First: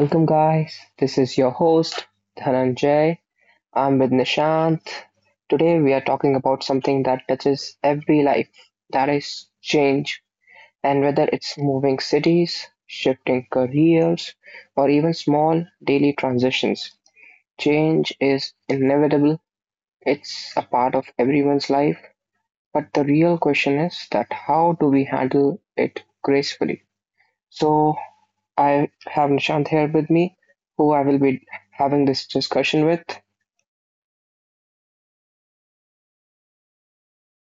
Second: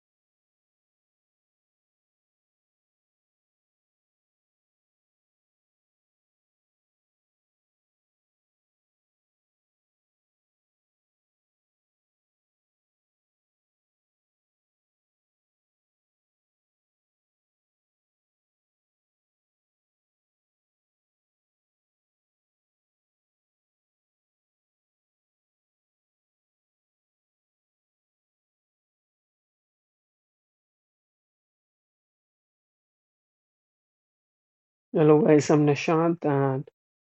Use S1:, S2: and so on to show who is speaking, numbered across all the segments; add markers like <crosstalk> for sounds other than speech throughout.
S1: welcome, guys. This is your host, Dhananjay. I'm with Nishant. Today, we are talking about something that touches every life that is, change. And whether it's moving cities, shifting careers, or even small daily transitions, change is inevitable. It's a part of everyone's life. But the real question is that how do we handle it gracefully? So, I have Nishant here with me, who I will be having this discussion with.
S2: Hello guys, I'm Nishant and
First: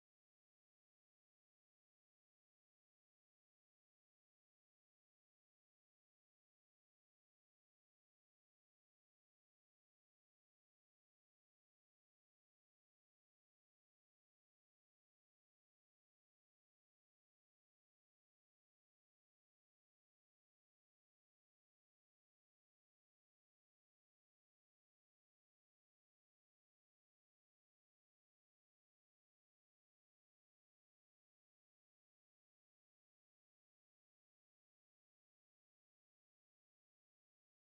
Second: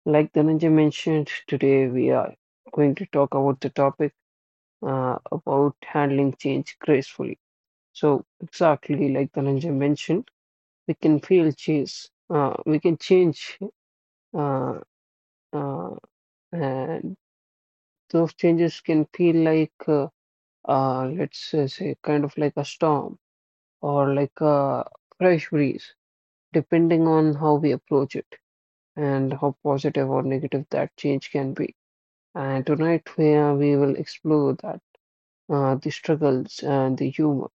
S2: like Dhananjay mentioned, today we are going to talk about the topic about handling change gracefully. So exactly like Dhananjay mentioned, we can feel change, we can change uh, uh, and those changes can feel like let's say kind of like a storm or like a fresh breeze, depending on how we approach it and how positive or negative that change can be. And tonight we will explore that the struggles and the humor,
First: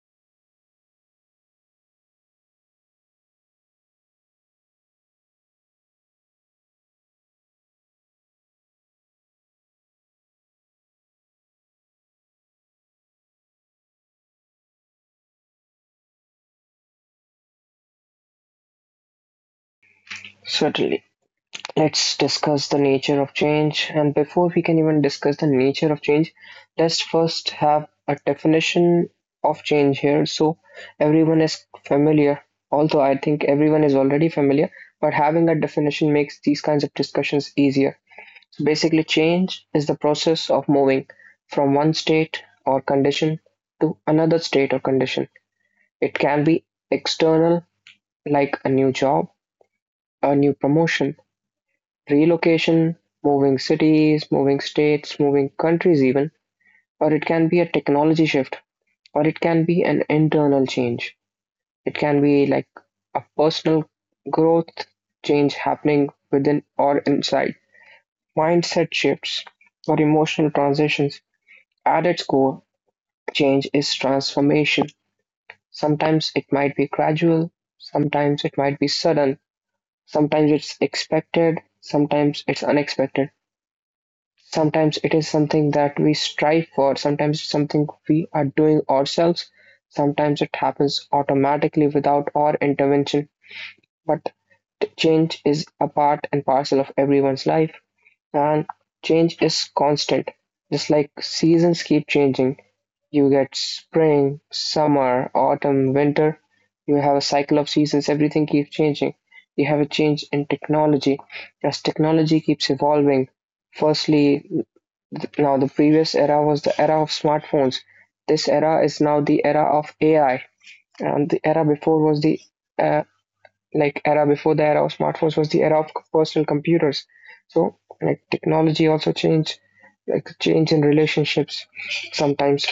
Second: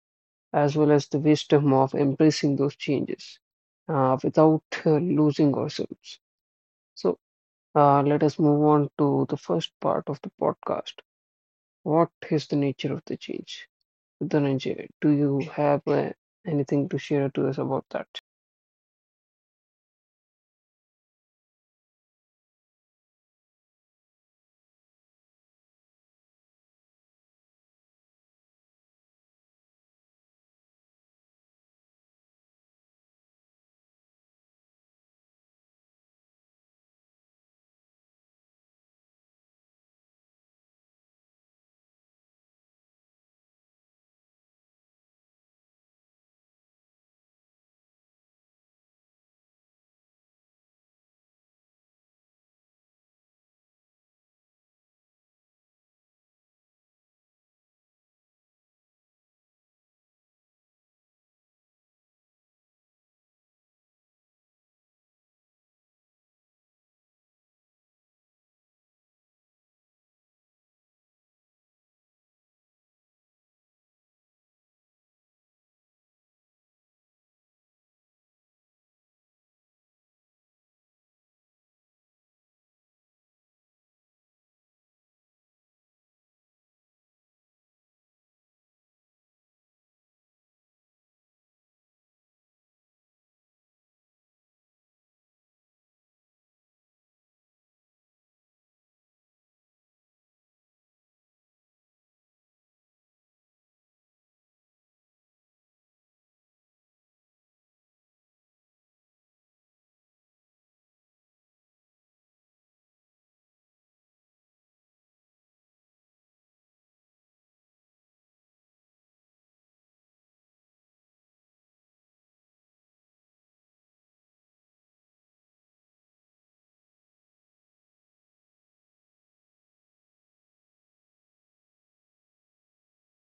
S2: as well as the wisdom of embracing those changes without losing ourselves. So let us move on to the first part of the podcast. What is the nature of the change? Dhananjay, do you have anything to share to us about that?
S1: Certainly. Let's discuss the nature of change. And before we can even discuss the nature of change, let's first have a definition of change here so everyone is familiar. Although I think everyone is already familiar, but having a definition makes these kinds of discussions easier. So basically, change is the process of moving from one state or condition to another state or condition. It can be external, like a new job, a new promotion, relocation, moving cities, moving states, moving countries, even, or it can be a technology shift, or it can be an internal change. It can be like a personal growth change happening within or inside. Mindset shifts or emotional transitions. At its core, change is transformation. Sometimes it might be gradual, sometimes it might be sudden, sometimes it's expected, sometimes it's unexpected. Sometimes it is something that we strive for, sometimes it's something we are doing ourselves, sometimes it happens automatically without our intervention. But change is a part and parcel of everyone's life, and change is constant, just like seasons keep changing. You get spring, summer, autumn, winter. You have a cycle of seasons. Everything keeps changing. You have a change in technology as technology keeps evolving. Firstly, now the previous era was the era of smartphones. This era is now the era of AI, and the era before was the uh, like era before the era of smartphones was the era of personal computers. So like technology also changed, like change in relationships, sometimes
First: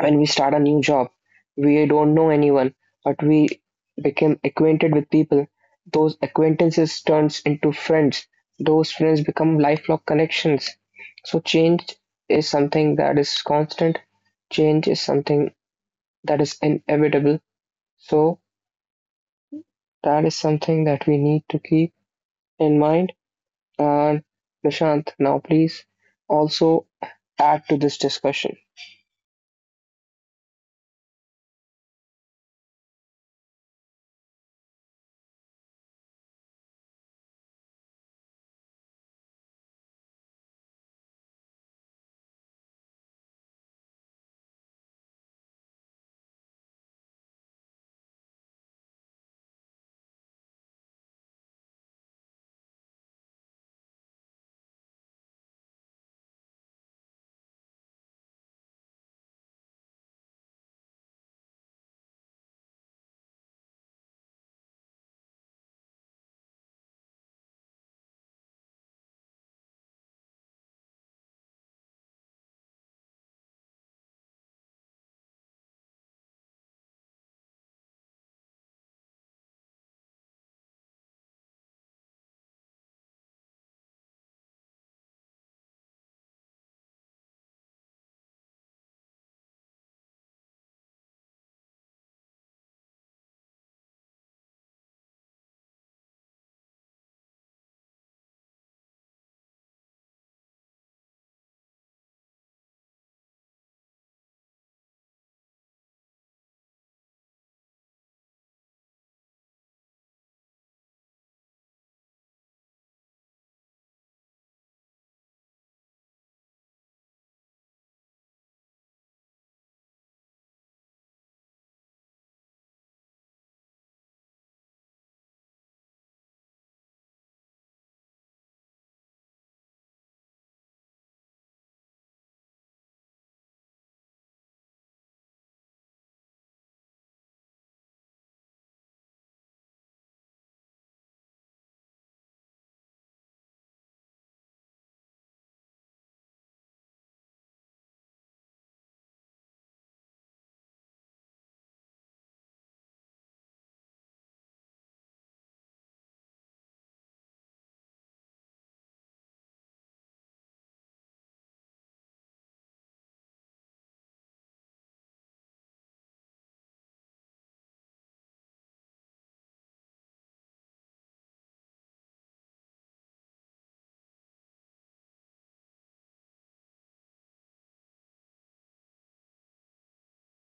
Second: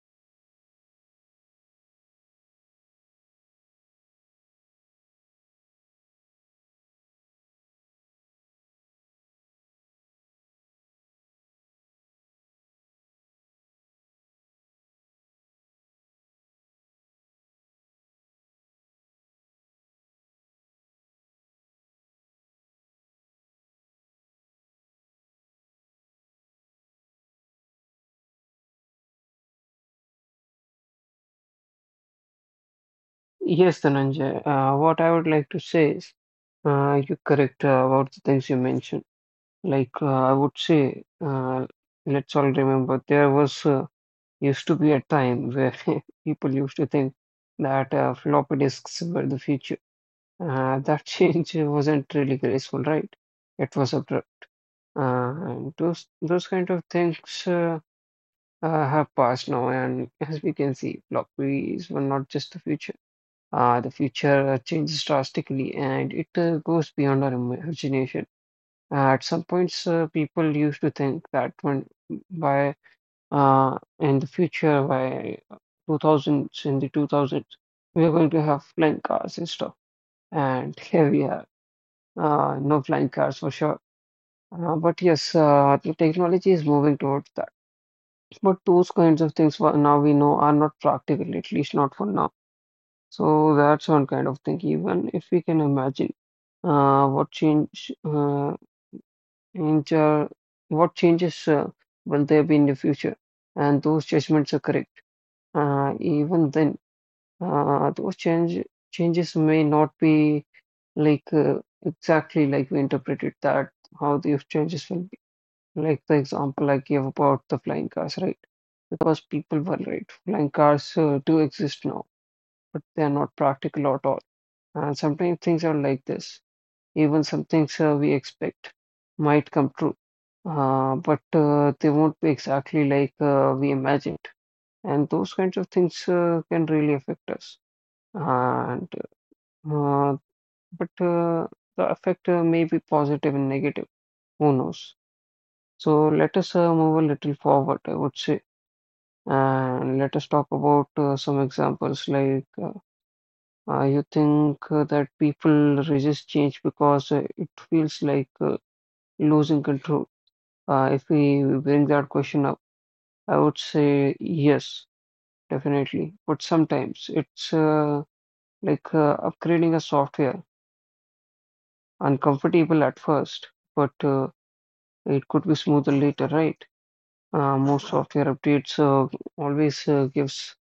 S1: when we start a new job, we don't know anyone, but we become acquainted with people. Those acquaintances turns into friends. Those friends become lifelong connections. So change is something that is constant. Change is something that is inevitable. So that is something that we need to keep in mind. And Nishant, now please also add to this discussion.
S2: Yes, Dhananjay. What I would like to say is you're correct about the things you mentioned. I would say, let's all remember there was used to be a time where <laughs> people used to think that floppy disks were the future. That <laughs> change wasn't really graceful, right? It was abrupt. And those kind of things uh, have passed now, and as we can see, floppies were not just the future. The future changes drastically, and it goes beyond our imagination. At some points, people used to think that when by in the future, by 2000s, in the 2000s, we are going to have flying cars and stuff. And here we are, no flying cars for sure. But yes, the technology is moving towards that. But those kinds of things for now we know are not practical, at least not for now. So that's one kind of thing. Even if we can imagine uh, what change uh, change uh, what changes will there be in the future and those judgments are correct, even then those changes may not be like uh, exactly like we interpreted that how these changes will be, like the example I gave about the flying cars, right? Because people were right, flying cars do exist now, but they are not practical at all. And sometimes things are like this. Even some things we expect might come true, but they won't be exactly like we imagined. And those kinds of things can really affect us. And uh, but the effect may be positive and negative. Who knows? So let us move a little forward, I would say, and let us talk about some examples like you think that people resist change because it feels like losing control. If we bring that question up, I would say yes, definitely. But sometimes it's upgrading a software, uncomfortable at first, but it could be smoother later, right? Most software updates always gives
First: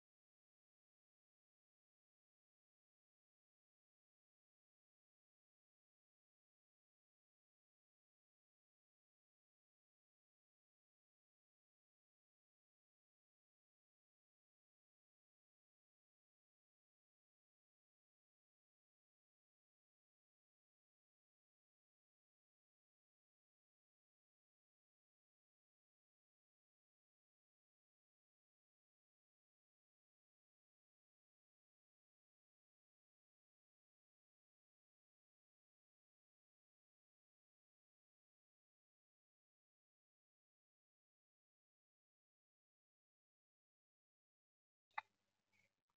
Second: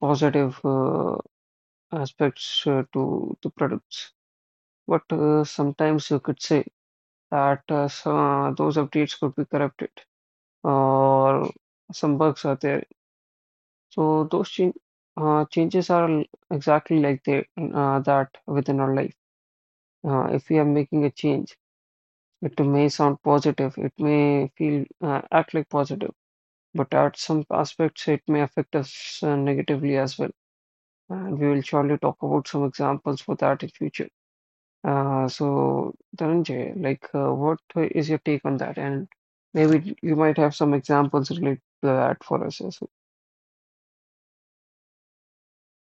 S2: positive aspects to the products. But sometimes you could say that those updates could be corrupted or some bugs are there. So those change, changes are l- Exactly like that within our life. If we are making a change, it may sound positive, it may feel act like positive, but at some aspects it may affect us negatively as well. And we will surely talk about some examples for that in future. So Dhananjay, like, what is your take on that? And maybe you might have some examples related to that for us as well.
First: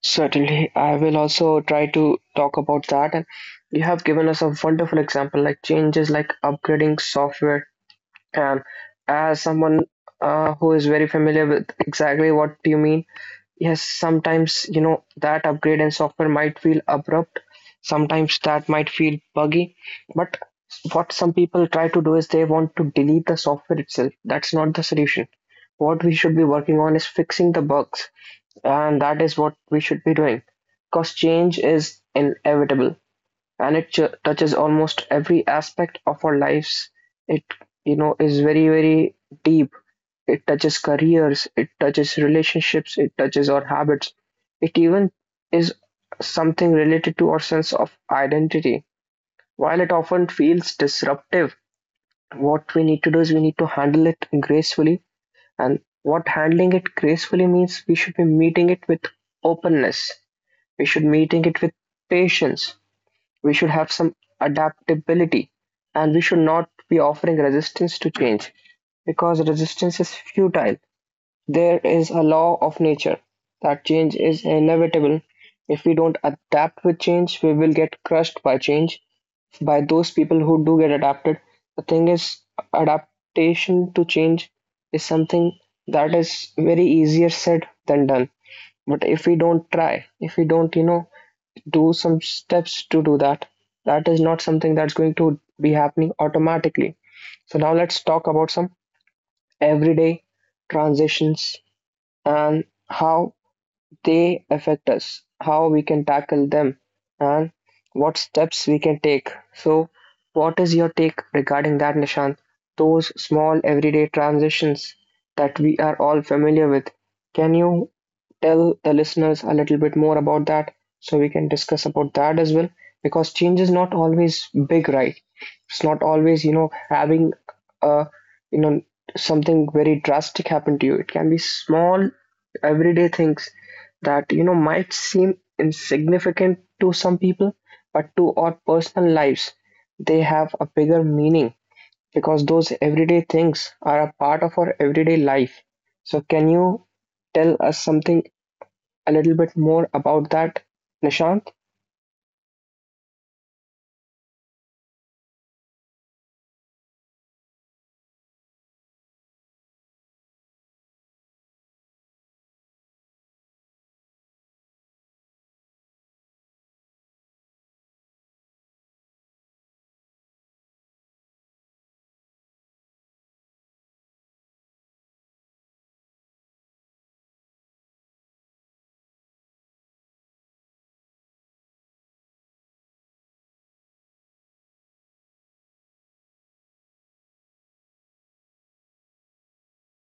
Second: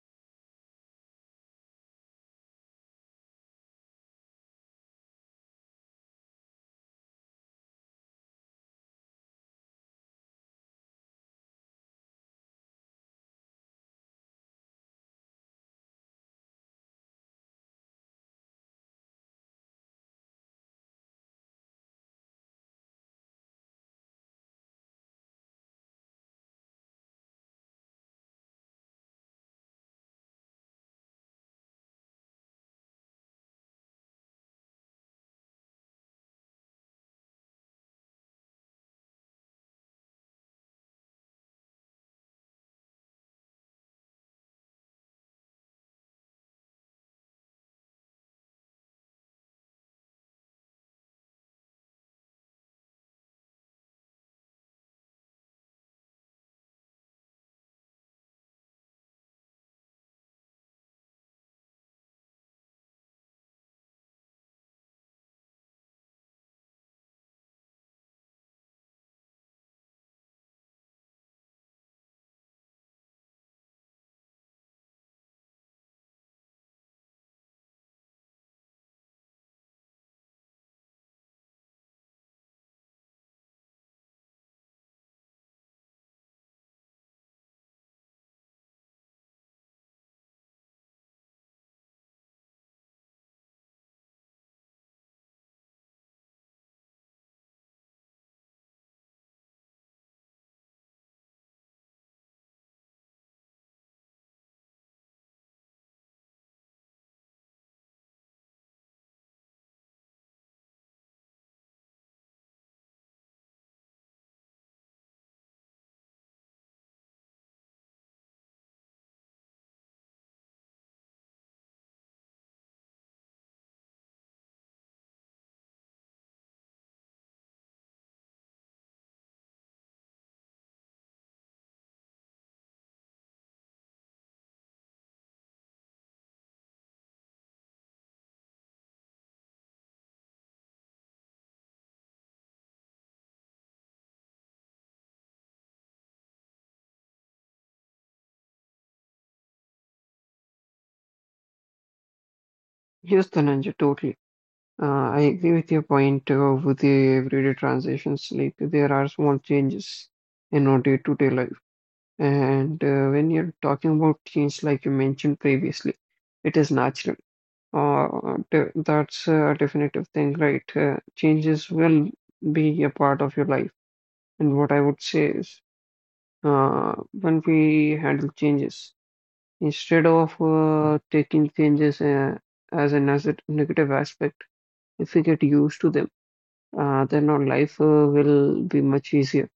S1: Certainly, I will also try to talk about that. And you have given us a wonderful example, like changes like upgrading software. And as someone who is very familiar with exactly what you mean, yes, sometimes you know that upgrade in software might feel abrupt. Sometimes that might feel buggy. But what some people try to do is they want to delete the software itself. That's not the solution. What we should be working on is fixing the bugs, and that is what we should be doing, because change is inevitable and it touches almost every aspect of our lives. It, you know, is very, very deep. It touches careers, it touches relationships, it touches our habits. It even is something related to our sense of identity. While it often feels disruptive, what we need to do is we need to handle it gracefully, and what handling it gracefully means, we should be meeting it with openness, we should meeting it with patience, we should have some adaptability, and we should not be offering resistance to change, because resistance is futile. There is a law of nature that change is inevitable. If we don't adapt with change, we will get crushed by change, by those people who do get adapted. The thing is, adaptation to change is something that is very easier said than done. But if we don't try, if we don't, you know, do some steps to do that, that is not something that's going to be happening automatically. So now let's talk about some everyday transitions and how they affect us, how we can tackle them, and what steps we can take. So, what is your take regarding that, Nishant? Those small everyday transitions that we are all familiar with. Can you tell the listeners a little bit more about that so we can discuss about that as well? Because change is not always big, right? It's not always, you know, having a, you know, something very drastic happen to you. It can be small everyday things that you know might seem insignificant to some people, but to our personal lives, they have a bigger meaning because those everyday things are a part of our everyday life. So, can you tell us something a little bit more about that, Nishant?
S2: Yes, Dhananjay, totally. I agree with your point with the everyday transitions. Like there are small changes in our day-to-day life, and when you're talking about change, like you mentioned previously, it is natural. Uh, that's a definitive thing, right? Changes will be a part of your life, and what I would say is, when we handle changes, instead of taking changes as a negative aspect, if we get used to them, then our life will be much easier.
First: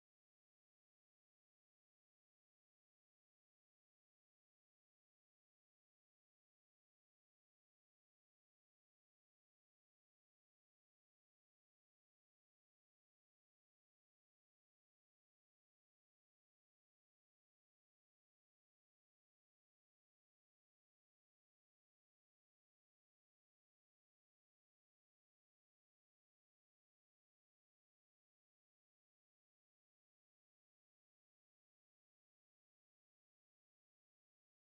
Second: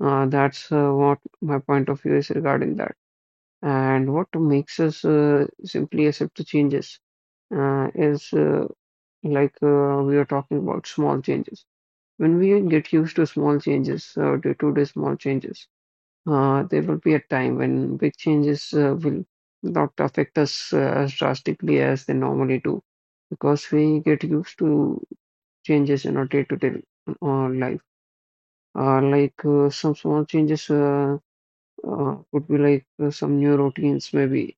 S2: That's what my point of view is regarding that. And what makes us simply accept the changes is like we are talking about small changes. When we get used to small changes, day-to-day small changes, there will be a time when big changes will not affect us as drastically as they normally do, because we get used to changes in our day-to-day life. Some small changes could be some new routines, maybe,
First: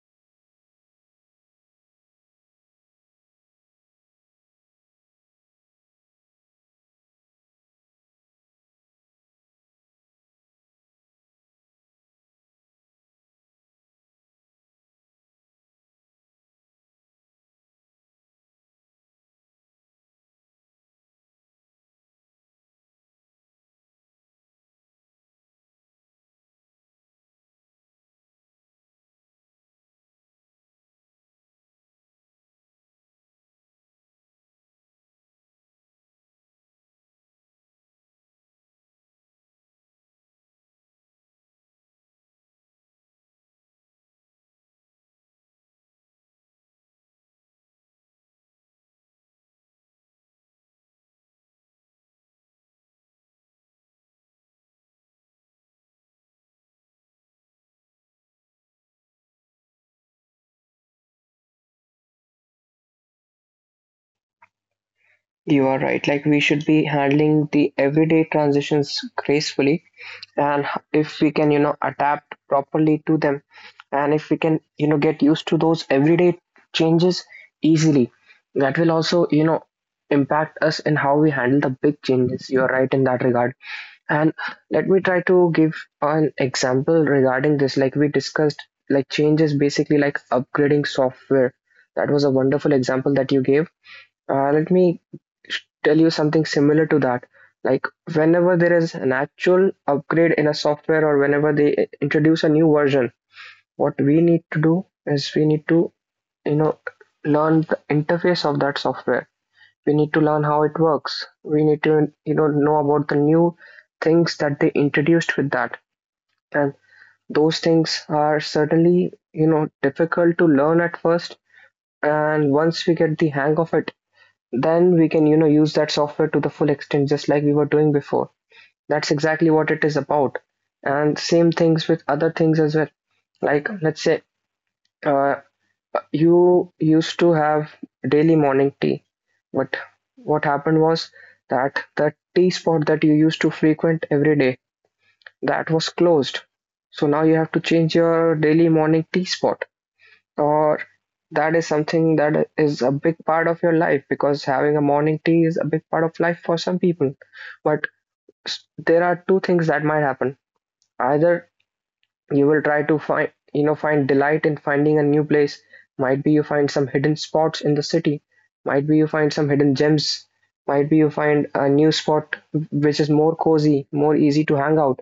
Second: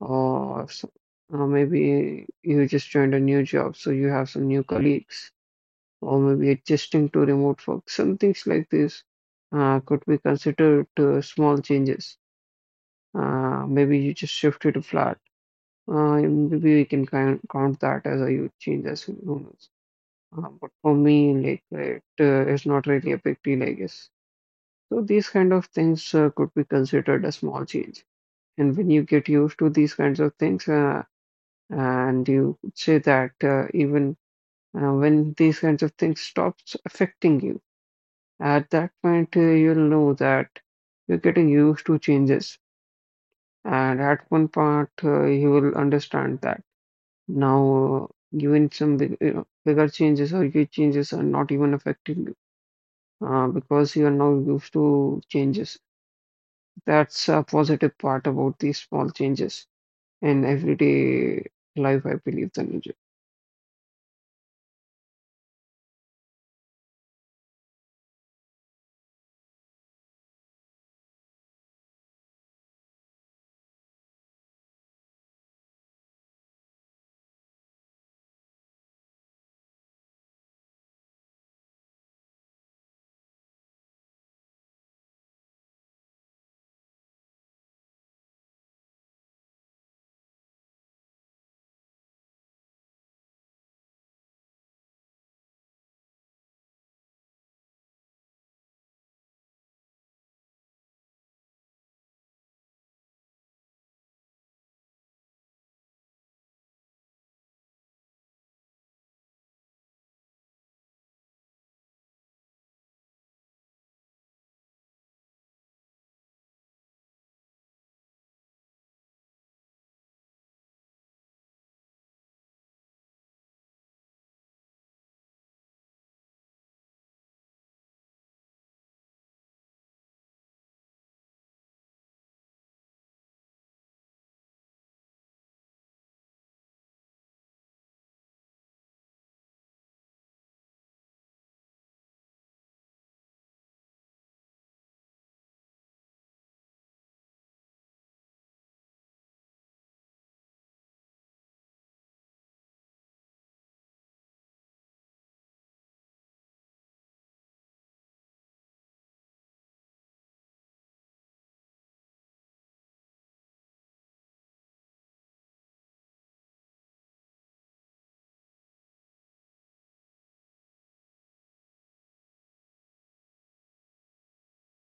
S2: or maybe you just joined a new job, so you have some new colleagues, or maybe adjusting to remote work. Some things like this could be considered small changes. Maybe you just shifted a flat. Maybe we can count that as a huge change as humans. But for me, like it is not really a big deal, I guess. So these kind of things could be considered a small change. And when you get used to these kinds of things, and you could say that even when these kinds of things stops affecting you, at that point you'll know that you're getting used to changes. And at one part you will understand that now even some big, you know, bigger changes or huge changes are not even affecting you, because you are now used to changes. That's a positive part about these small changes in everyday life, I believe, Dhananjay.
S1: You are right. Like, we should be handling the everyday transitions gracefully, and if we can you know adapt properly to them, and if we can you know get used to those everyday changes easily, that will also you know impact us in how we handle the big changes. You're right in that regard. And let me try to give an example regarding this. Like we discussed, like changes basically like upgrading software, that was a wonderful example that you gave. Let me tell you something similar to that. Like whenever there is an actual upgrade in a software or whenever they introduce a new version, what we need to do is we need to, you know, learn the interface of that software. We need to learn how it works. We need to, you know about the new things that they introduced with that. And those things are certainly, you know, difficult to learn at first. And once we get the hang of it, then we can you know use that software to the full extent, just like we were doing before. That's exactly what it is about. And same things with other things as well. Like let's say, uh, you used to have daily morning tea, but what happened was that the tea spot that you used to frequent every day, that was closed. So now you have to change your daily morning tea spot, or that is something that is a big part of your life, because having a morning tea is a big part of life for some people. But there are two things that might happen. Either you will try to find, you know, find delight in finding a new place, might be you find some hidden spots in the city, might be you find some hidden gems, might be you find a new spot which is more cozy, more easy to hang out.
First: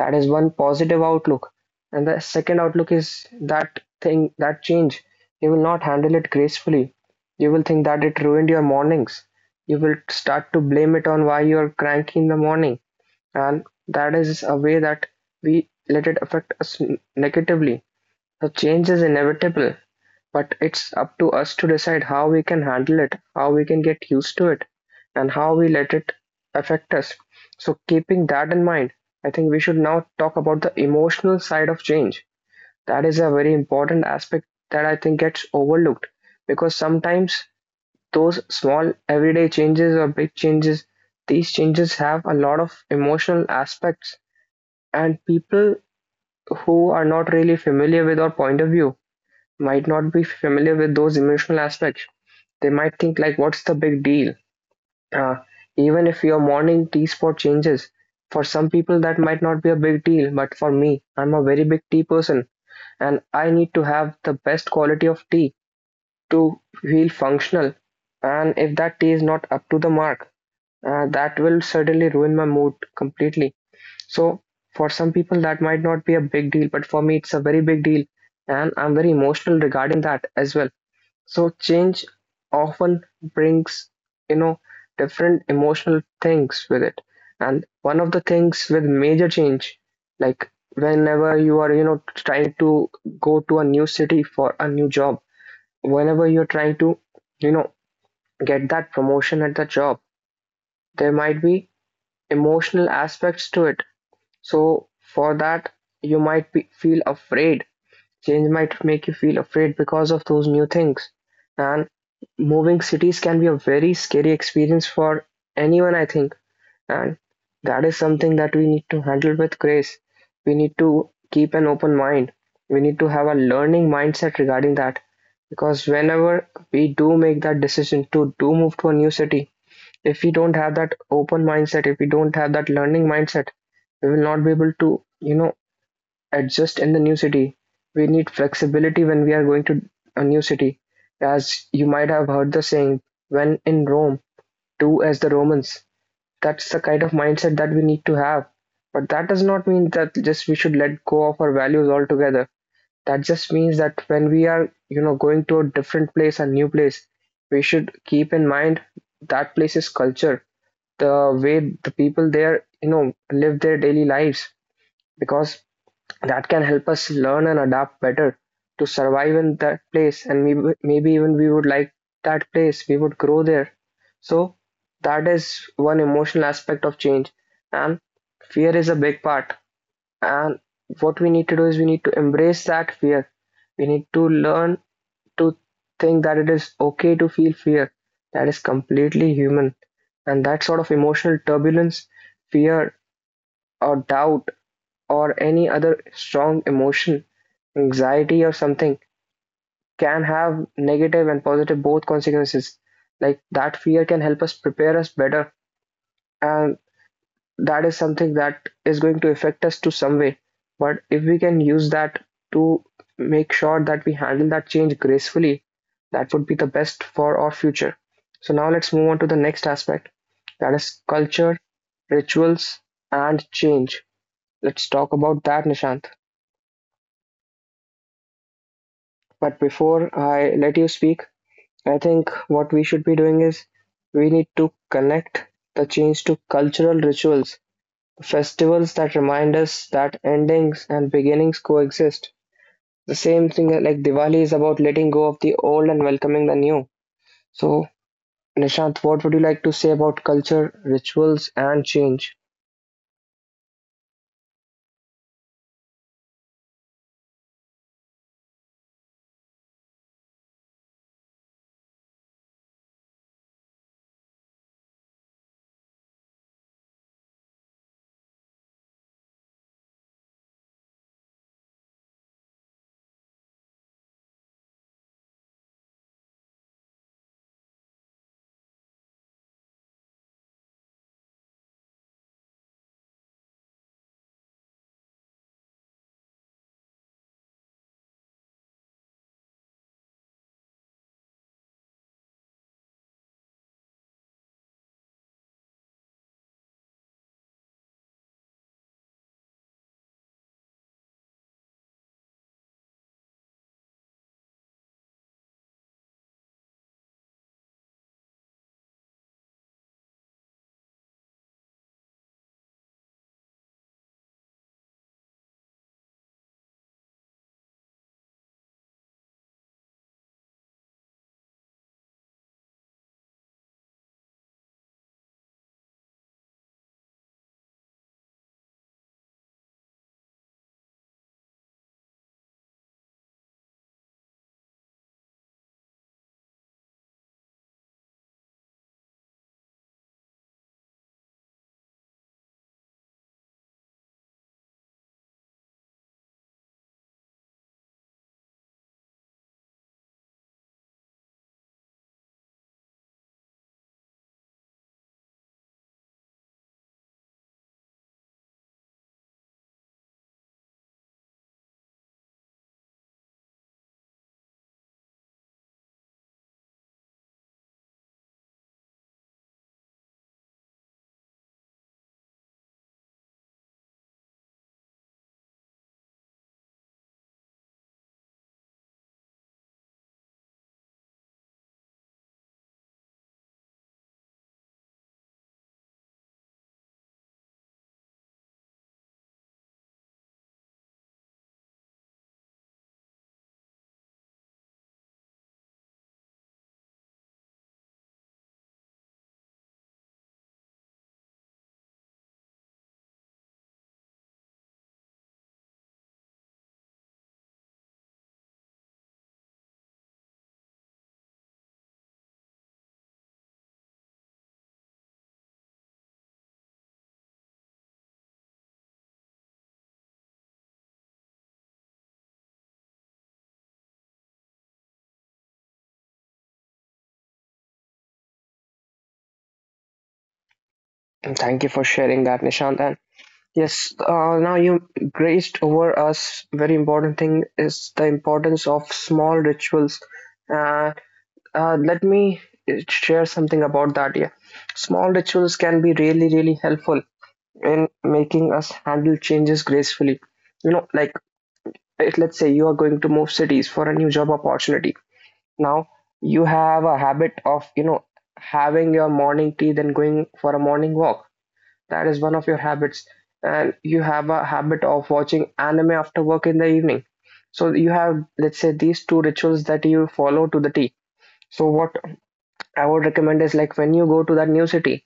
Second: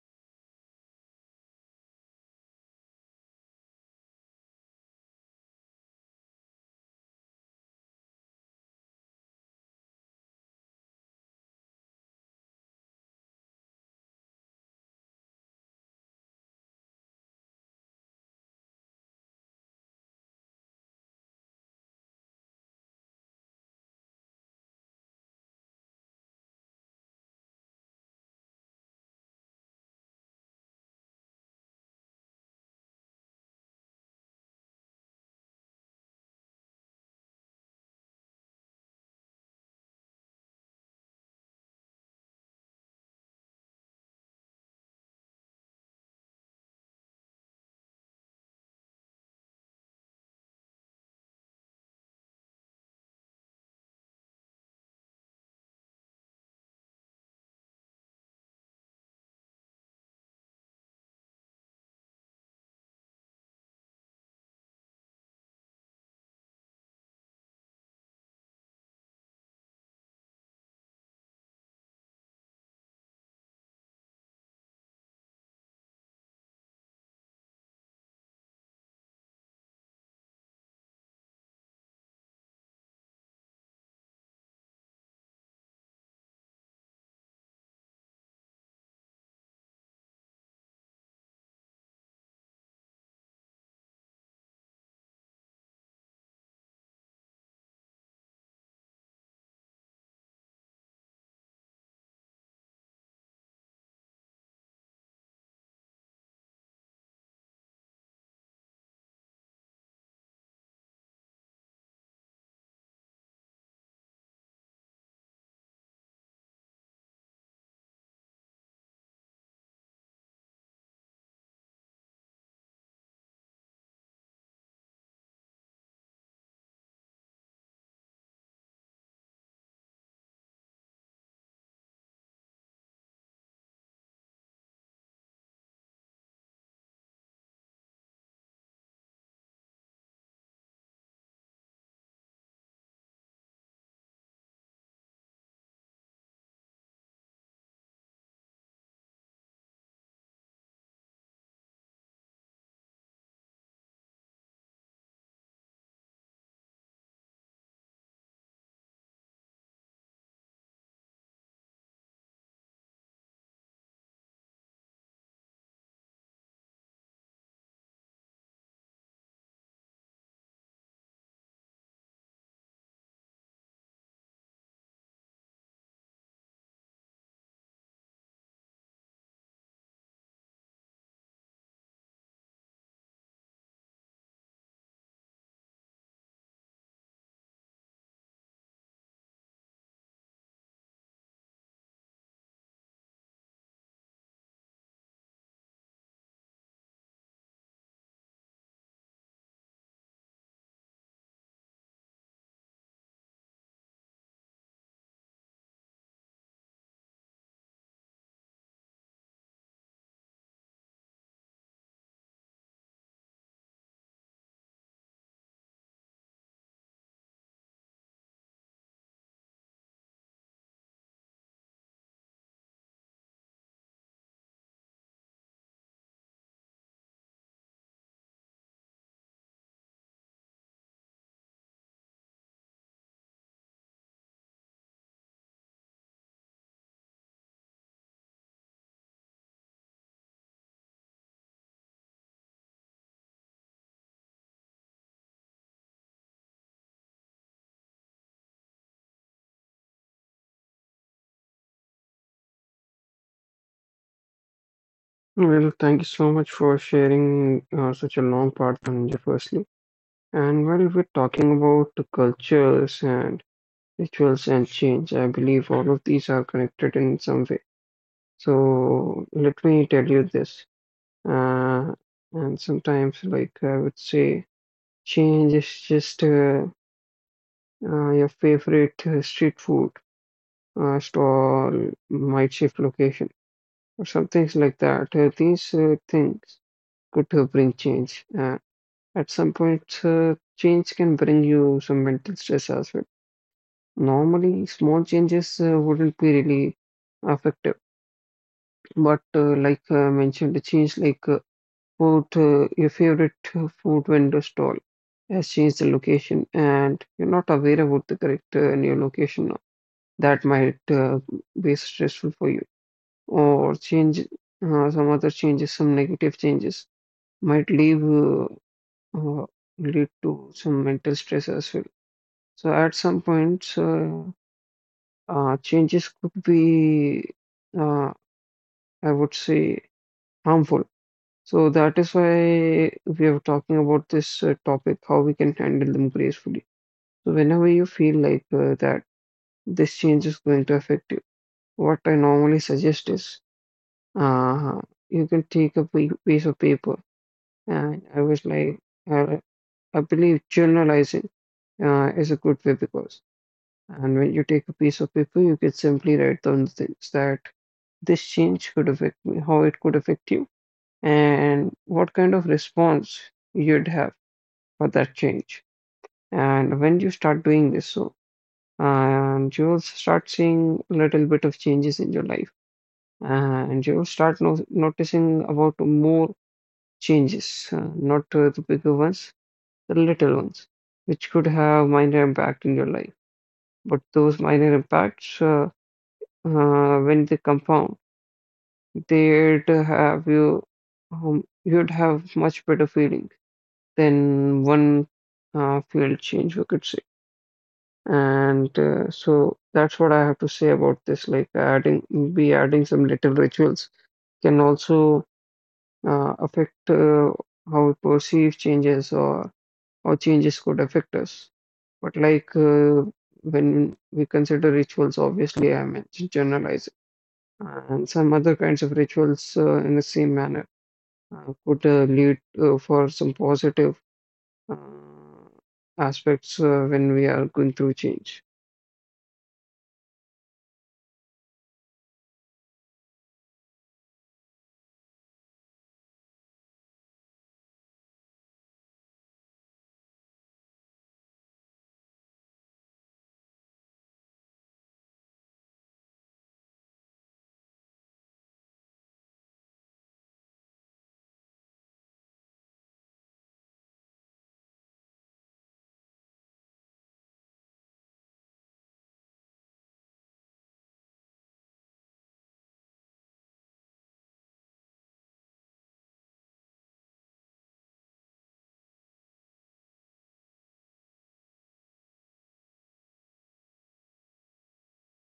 S1: That is one positive outlook. And the second outlook is that thing, that change, you will not handle it gracefully. You will think that it ruined your mornings. You will start to blame it on why you are cranky in the morning. And that is a way that we let it affect us negatively. The change is inevitable. But it's up to us to decide how we can handle it, how we can get used to it, and how we let it affect us. So, keeping that in mind, I think we should now talk about the emotional side of change. That is a very important aspect that I think gets overlooked, because sometimes those small everyday changes or big changes, these changes have a lot of emotional aspects, and people who are not really familiar with our point of view might not be familiar with those emotional aspects. They might think, like, what's the big deal? Uh, Even if your morning tea spot changes, for some people that might not be a big deal, but for me, I'm a very big tea person and I need to have the best quality of tea to feel functional. And if that tea is not up to the mark, that will certainly ruin my mood completely. So for some people that might not be a big deal, but for me it's a very big deal, and I'm very emotional regarding that as well. So change often brings, you know, different emotional things with it. And one of the things with major change, like whenever you are, you know, trying to go to a new city for a new job, whenever you're trying to, you know, get that promotion at the job, there might be emotional aspects to it. So for that, you might be, feel afraid. Change might make you feel afraid because of those new things. And moving cities can be a very scary experience for anyone, I think. And that is something that we need to handle with grace. We need to keep an open mind. We need to have a learning mindset regarding that. Because whenever we do make that decision to do move to a new city, if we don't have that open mindset, if we don't have that learning mindset, we will not be able to, you know, adjust in the new city. We need flexibility when we are going to a new city. As you might have heard the saying, when in Rome, do as the Romans. That's the kind of mindset that we need to have. But that does not mean that just we should let go of our values altogether. That just means that when we are, going to a different place, a new place, we should keep in mind that place's culture, the way the people there, live their daily lives. Because that can help us learn and adapt better to survive in that place, and maybe, maybe even we would like that place, we would grow there. So that is one emotional aspect of change. And fear is a big part, and what we need to do is we need to embrace that fear. We need to learn to think that it is okay to feel fear. That is completely human. And that sort of emotional turbulence, fear or doubt or any other strong emotion, anxiety or something, can have negative and positive both consequences. Like that fear can help us prepare us better, and that is something that is going to affect us to some way. But if we can use that to make sure that we handle that change gracefully, that would be the best for our future. So now let's move on to the next aspect, that is culture, rituals, and change. Let's talk about that, Nishant. But before I let you speak, I think what we should be doing is we need to connect the change to cultural rituals, festivals that remind us that endings and beginnings coexist. The same thing like Diwali is about letting go of the old and welcoming the new. So, Nishant, what would you like to say about culture, rituals, and change?
S2: Well, thank you so much for sharing such a long part, Dhananjay, firstly. And while we're talking about the cultures and rituals and change, I believe all of these are connected in some way. So let me tell you this. Uh, and sometimes, like I would say, change is just your favorite street food stall might shift location or some things like that. These things could bring change. At some point, change can bring you some mental stress as well. Normally, small changes wouldn't be really effective, but like mentioned, the change like food, your favorite food vendor stall has changed the location, and you're not aware about the correct new location now. That might be stressful for you. Or change some other changes, some negative changes might leave uh, lead to some mental stress as well. So at some points, changes could be, uh, I would say, harmful. So that is why we are talking about this topic, how we can handle them gracefully. So whenever you feel like that this change is going to affect you, what I normally suggest is uh, you can take a piece of paper. And I was like, uh, I believe journalizing is a good way because, and when you take a piece of paper, you can simply write down things that this change could affect me, how it could affect you, and what kind of response you'd have for that change. And when you start doing this, so and you'll start seeing little bit of changes in your life, and you'll start no noticing about more changes, not the bigger ones, the little ones, which could have minor impact in your life. But those minor impacts, when they compound, they'd have you, you'd have much better feeling than one field change, we could say. And so that's what I have to say about this. Like be adding some little rituals can also affect how we perceive changes or how changes could affect us. But when we consider rituals, obviously I mentioned generalizing and some other kinds of rituals in the same manner could lead for some positive uh, aspects when we are going through change.
S1: And thank you for sharing that, Nishant. And yes, now you graced over us. Very important thing is the importance of small rituals. Uh, Let me share something about that. Yeah, small rituals can be really, really helpful in making us handle changes gracefully. You know, like if, let's say, you are going to move cities for a new job opportunity. Now you have a habit of, having your morning tea, then going for a morning walk. That is one of your habits. And you have a habit of watching anime after work in the evening. So you have, let's say, these two rituals that you follow to the T. So what I would recommend is, like, when you go to that new city,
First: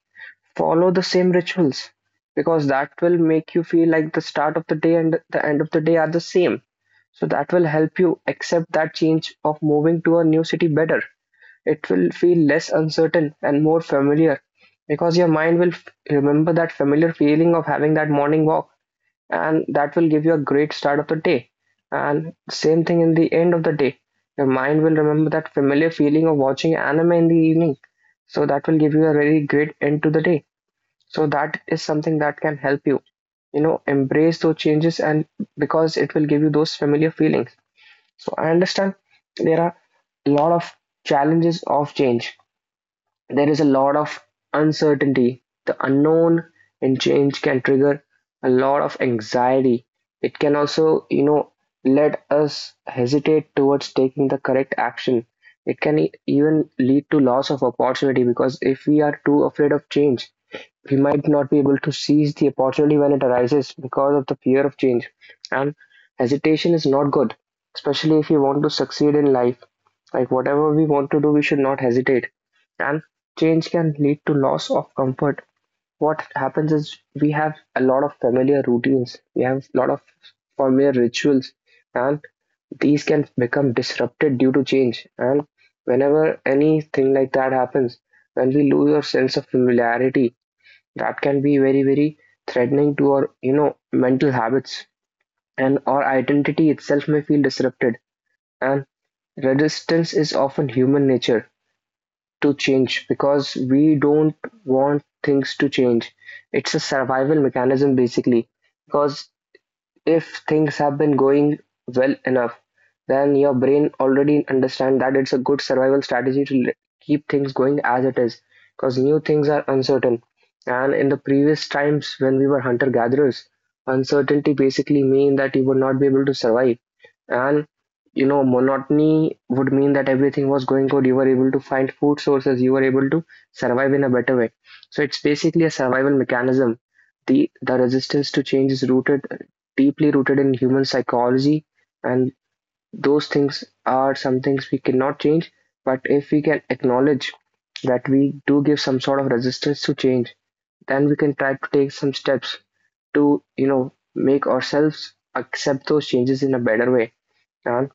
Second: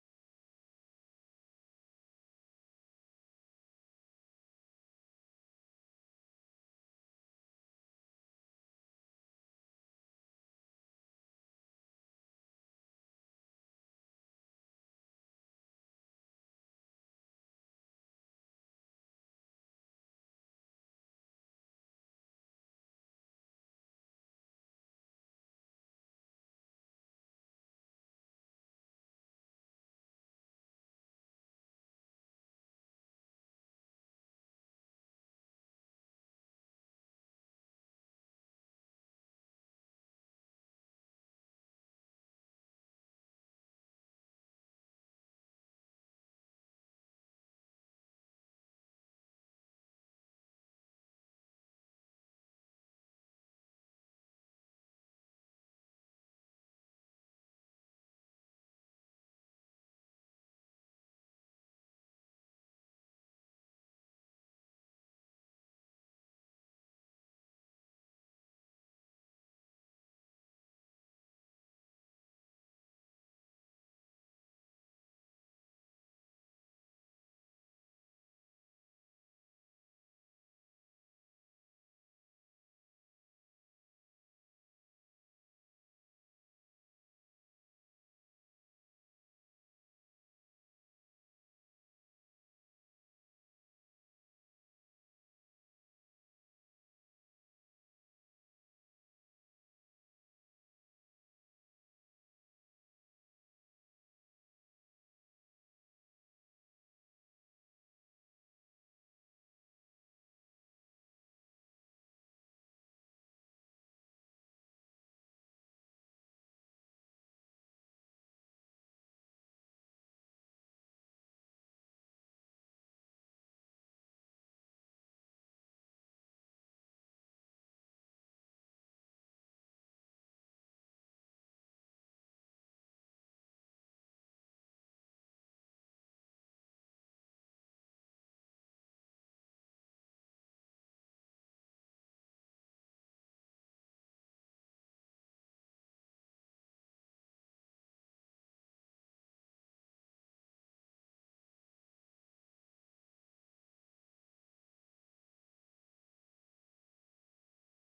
S1: follow the same rituals, because that will make you feel like the start of the day and the end of the day are the same. So that will help you accept that change of moving to a new city better. It will feel less uncertain and more familiar, because your mind will remember that familiar feeling of having that morning walk, and that will give you a great start of the day. And same thing in the end of the day, your mind will remember that familiar feeling of watching anime in the evening. So that will give you a very great end to the day. So that is something that can help you, you know embrace those changes, and because it will give you those familiar feelings. So I understand there are a lot of challenges of change. There is a lot of uncertainty. The unknown and change can trigger a lot of anxiety. It can also, let us hesitate towards taking the correct action. It can even lead to loss of opportunity, because if we are too afraid of change, we might not be able to seize the opportunity when it arises because of the fear of change. And hesitation is not good, especially if you want to succeed in life. Like, whatever we want to do, we should not hesitate. And change can lead to loss of comfort. What happens is we have a lot of familiar routines, we have a lot of familiar rituals, and these can become disrupted due to change. And whenever anything like that happens, when we lose our sense of familiarity, that can be very, very threatening to our, mental habits, and our identity itself may feel disrupted. And resistance is often human nature to change, because we don't want things to change. It's a survival mechanism, basically, because if things have been going well enough, then your brain already understand that it's a good survival strategy to keep things going as it is, because new things are uncertain. And in the previous times when we were hunter gatherers, uncertainty basically mean that you would not be able to survive, and, monotony would mean that everything was going good. You were able to find food sources, you were able to survive in a better way. So it's basically a survival mechanism. The resistance to change is rooted, deeply rooted in human psychology, and those things are some things we cannot change. But if we can acknowledge that we do give some sort of resistance to change, then we can try to take some steps to, make ourselves accept those changes in a better way. And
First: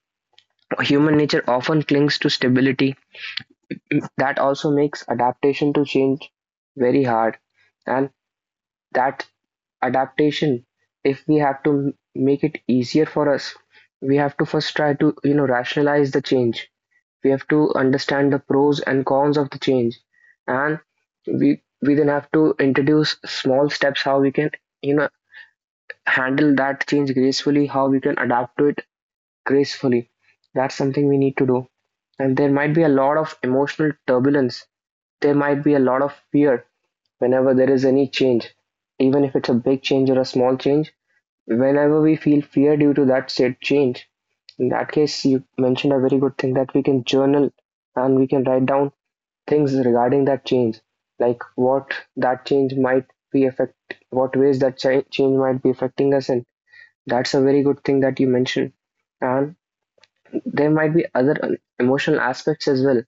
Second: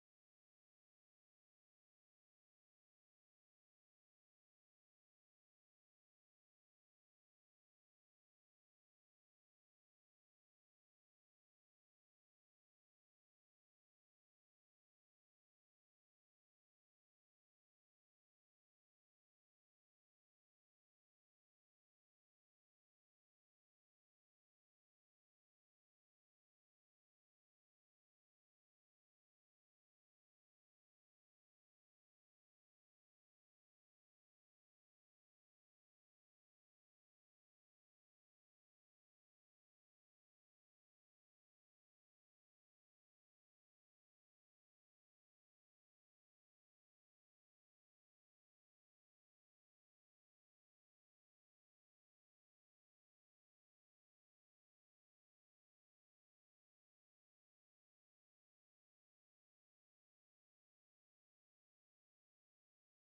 S1: human nature often clings to stability. That also makes adaptation to change very hard. And that adaptation, if we have to make it easier for us, we have to first try to, rationalize the change. We have to understand the pros and cons of the change. And we then have to introduce small steps how we can, you know, handle that change gracefully, how we can adapt to it gracefully. That's something we need to do. And there might be a lot of emotional turbulence. There might be a lot of fear whenever there is any change, even if it's a big change or a small change. Whenever we feel fear due to that said change, in that case, you mentioned a very good thing, that we can journal and we can write down things regarding that change, like what that change might be affect, what ways that change might be affecting us, and that's a very good thing that you mentioned. And there might be other emotional aspects as well.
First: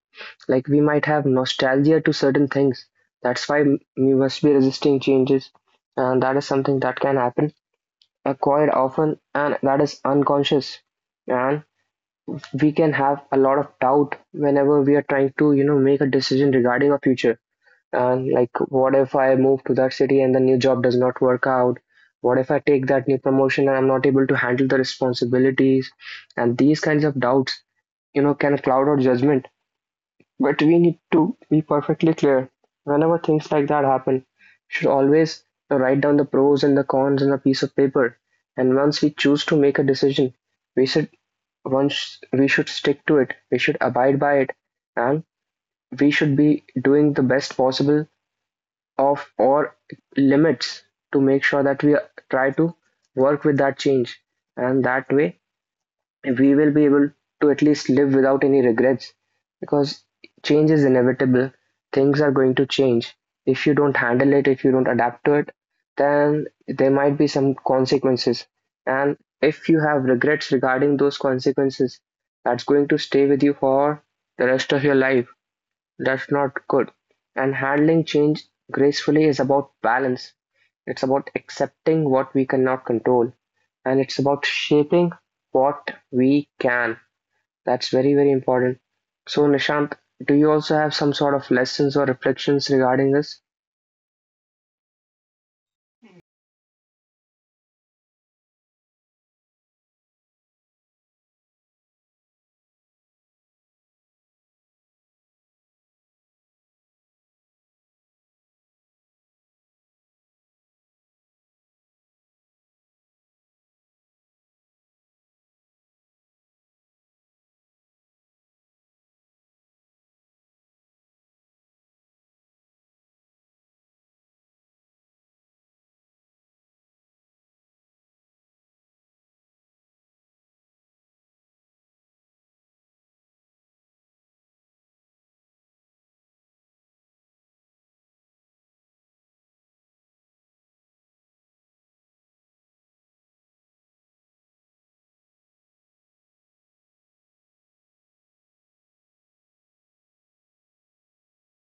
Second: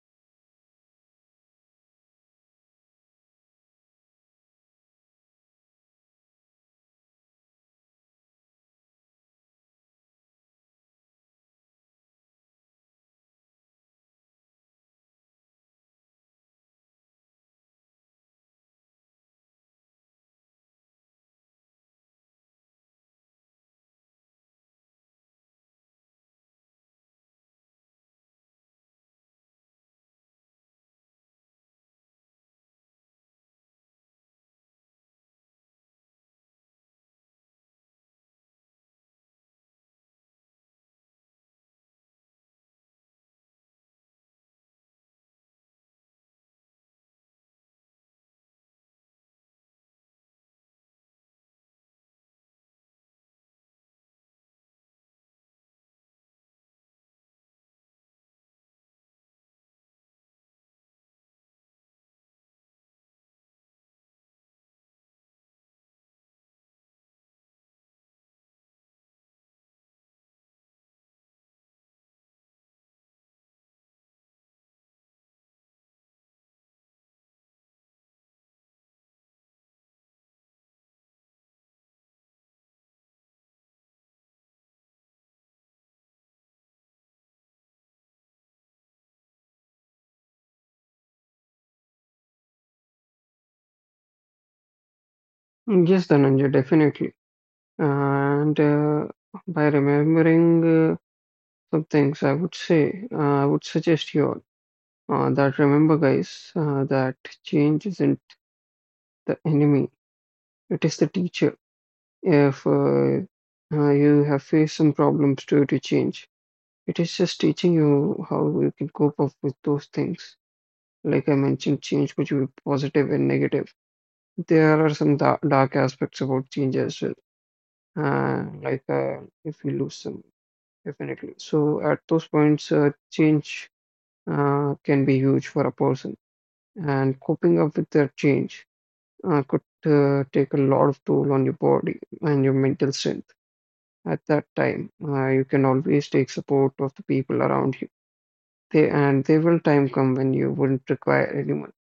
S1: Like we might have nostalgia to certain things. That's why we must be resisting changes, and that is something that can happen quite often, and that is unconscious. And we can have a lot of doubt whenever we are trying to, make a decision regarding our future. And like, what if I move to that city and the new job does not work out? What if I take that new promotion and I'm not able to handle the responsibilities? And these kinds of doubts, can cloud our judgment. But we need to be perfectly clear. Whenever things like that happen, we should always write down the pros and the cons on a piece of paper. And once we choose to make a decision, we should, once we should stick to it. We should abide by it, and we should be doing the best possible of our limits to make sure that we try to work with that change. And that way, we will be able to at least live without any regrets, because change is inevitable. Things are going to change. If you don't handle it, if you don't adapt to it, then there might be some consequences. And if you have regrets regarding those consequences, that's going to stay with you for the rest of your life. That's not good. And handling change gracefully is about balance. It's about accepting what we cannot control. And it's about shaping what we can. That's very, very important. So, Nishant, do you also have some sort of lessons or reflections regarding this?
S2: Mm, yes, Dhananjay, definitely. And by remembering some things, I would say, I would suggest you all that remember, guys, that change isn't the enemy, it is the teacher. If you have faced some problems due to change, it is just teaching you how you can cope up with those things. Like I mentioned, change could be positive and negative. There are some da dark aspects about change as well. Uh, like uh, if you lose some, definitely. So at those points, change can be huge for a person, and coping up with that change could take a lot of toll on your body and your mental strength at that time. You can always take support of the people around you. And there will time come when you wouldn't require anyone,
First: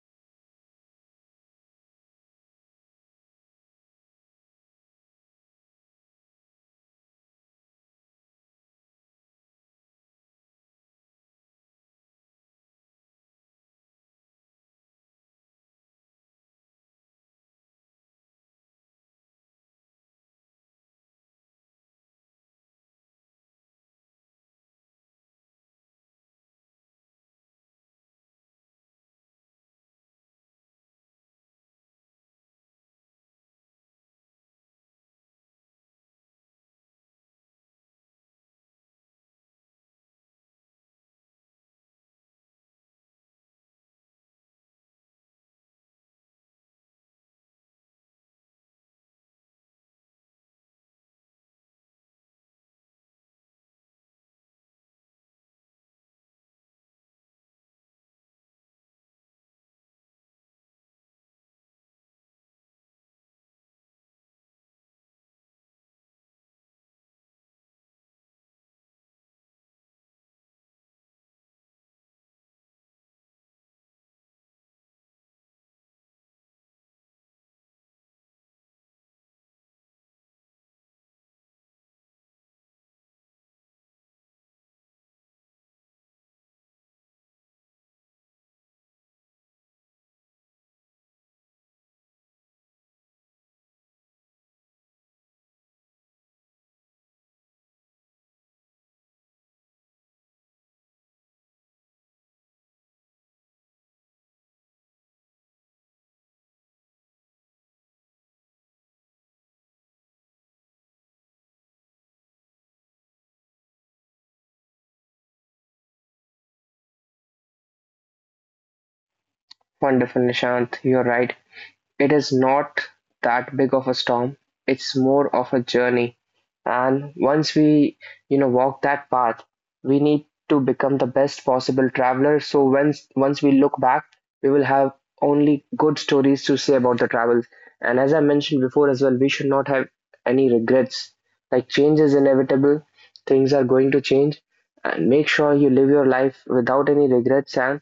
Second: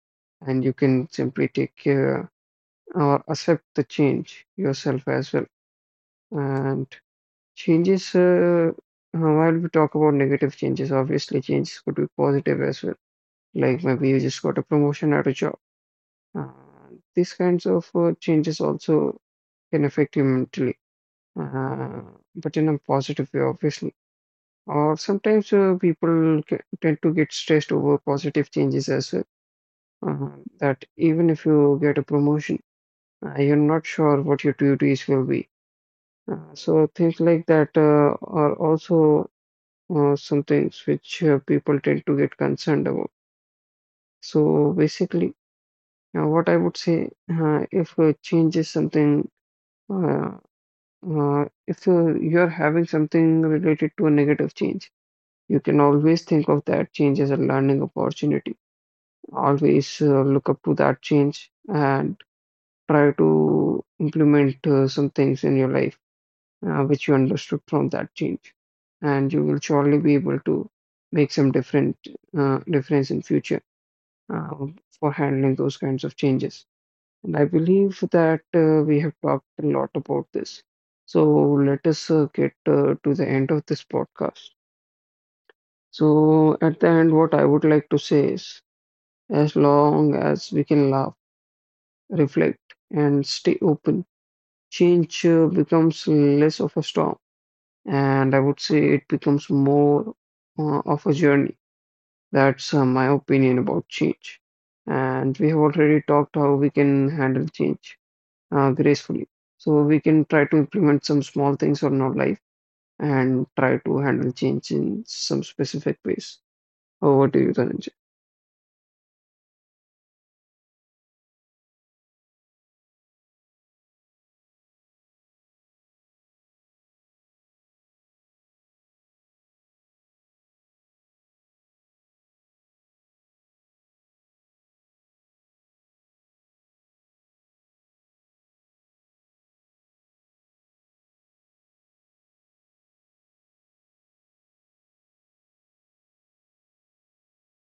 S2: and you can simply take care or accept the change yourself as well. And changes, while we talk about negative changes, obviously changes could be positive as well. Like maybe you just got a promotion at a job. Uh, these kinds of changes also can affect you mentally, uh, but in a positive way, obviously. Or sometimes people tend to get stressed over positive changes as well. That even if you get a promotion, you're not sure what your duties will be. So things like that are also some things which people tend to get concerned about. So basically, what I would say, if a change is something, uh, if you're having something related to a negative change, you can always think of that change as a learning opportunity. Always look up to that change and try to implement some things in your life which you understood from that change. And you will surely be able to make some different difference in future uh, for handling those kinds of changes. And I believe that we have talked a lot about this. So let us get to the end of this podcast. So at the end, what I would like to say is, as long as we can laugh, reflect, and stay open, change becomes less of a storm. And I would say it becomes more of a journey. That's my opinion about change. And we have already talked how we can handle change gracefully. So we can try to implement some small things on our life and try to handle change in some specific ways. Over to you, Dhananjay.
S1: Wonderful, Nishant. You're right. It is not that big of a storm. It's more of a journey. And once we, walk that path, we need to become the best possible traveler. So once we look back, we will have only good stories to say about the travels. And as I mentioned before as well, we should not have any regrets. Like, change is inevitable, things are going to change, and make sure you live your life without any regrets and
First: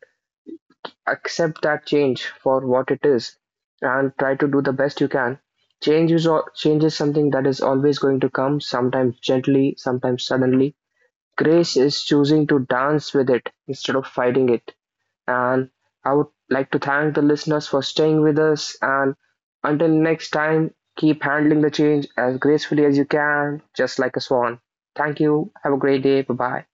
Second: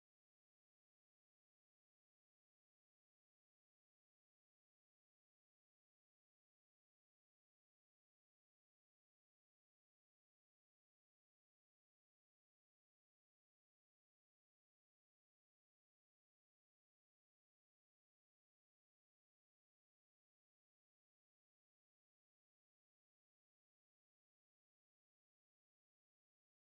S1: accept that change for what it is and try to do the best you can. Change is something that is always going to come, sometimes gently, sometimes suddenly. Grace is choosing to dance with it instead of fighting it. And I would like to thank the listeners for staying with us, and until next time, keep handling the change as gracefully as you can, just like a swan. Thank you, have a great day, bye bye.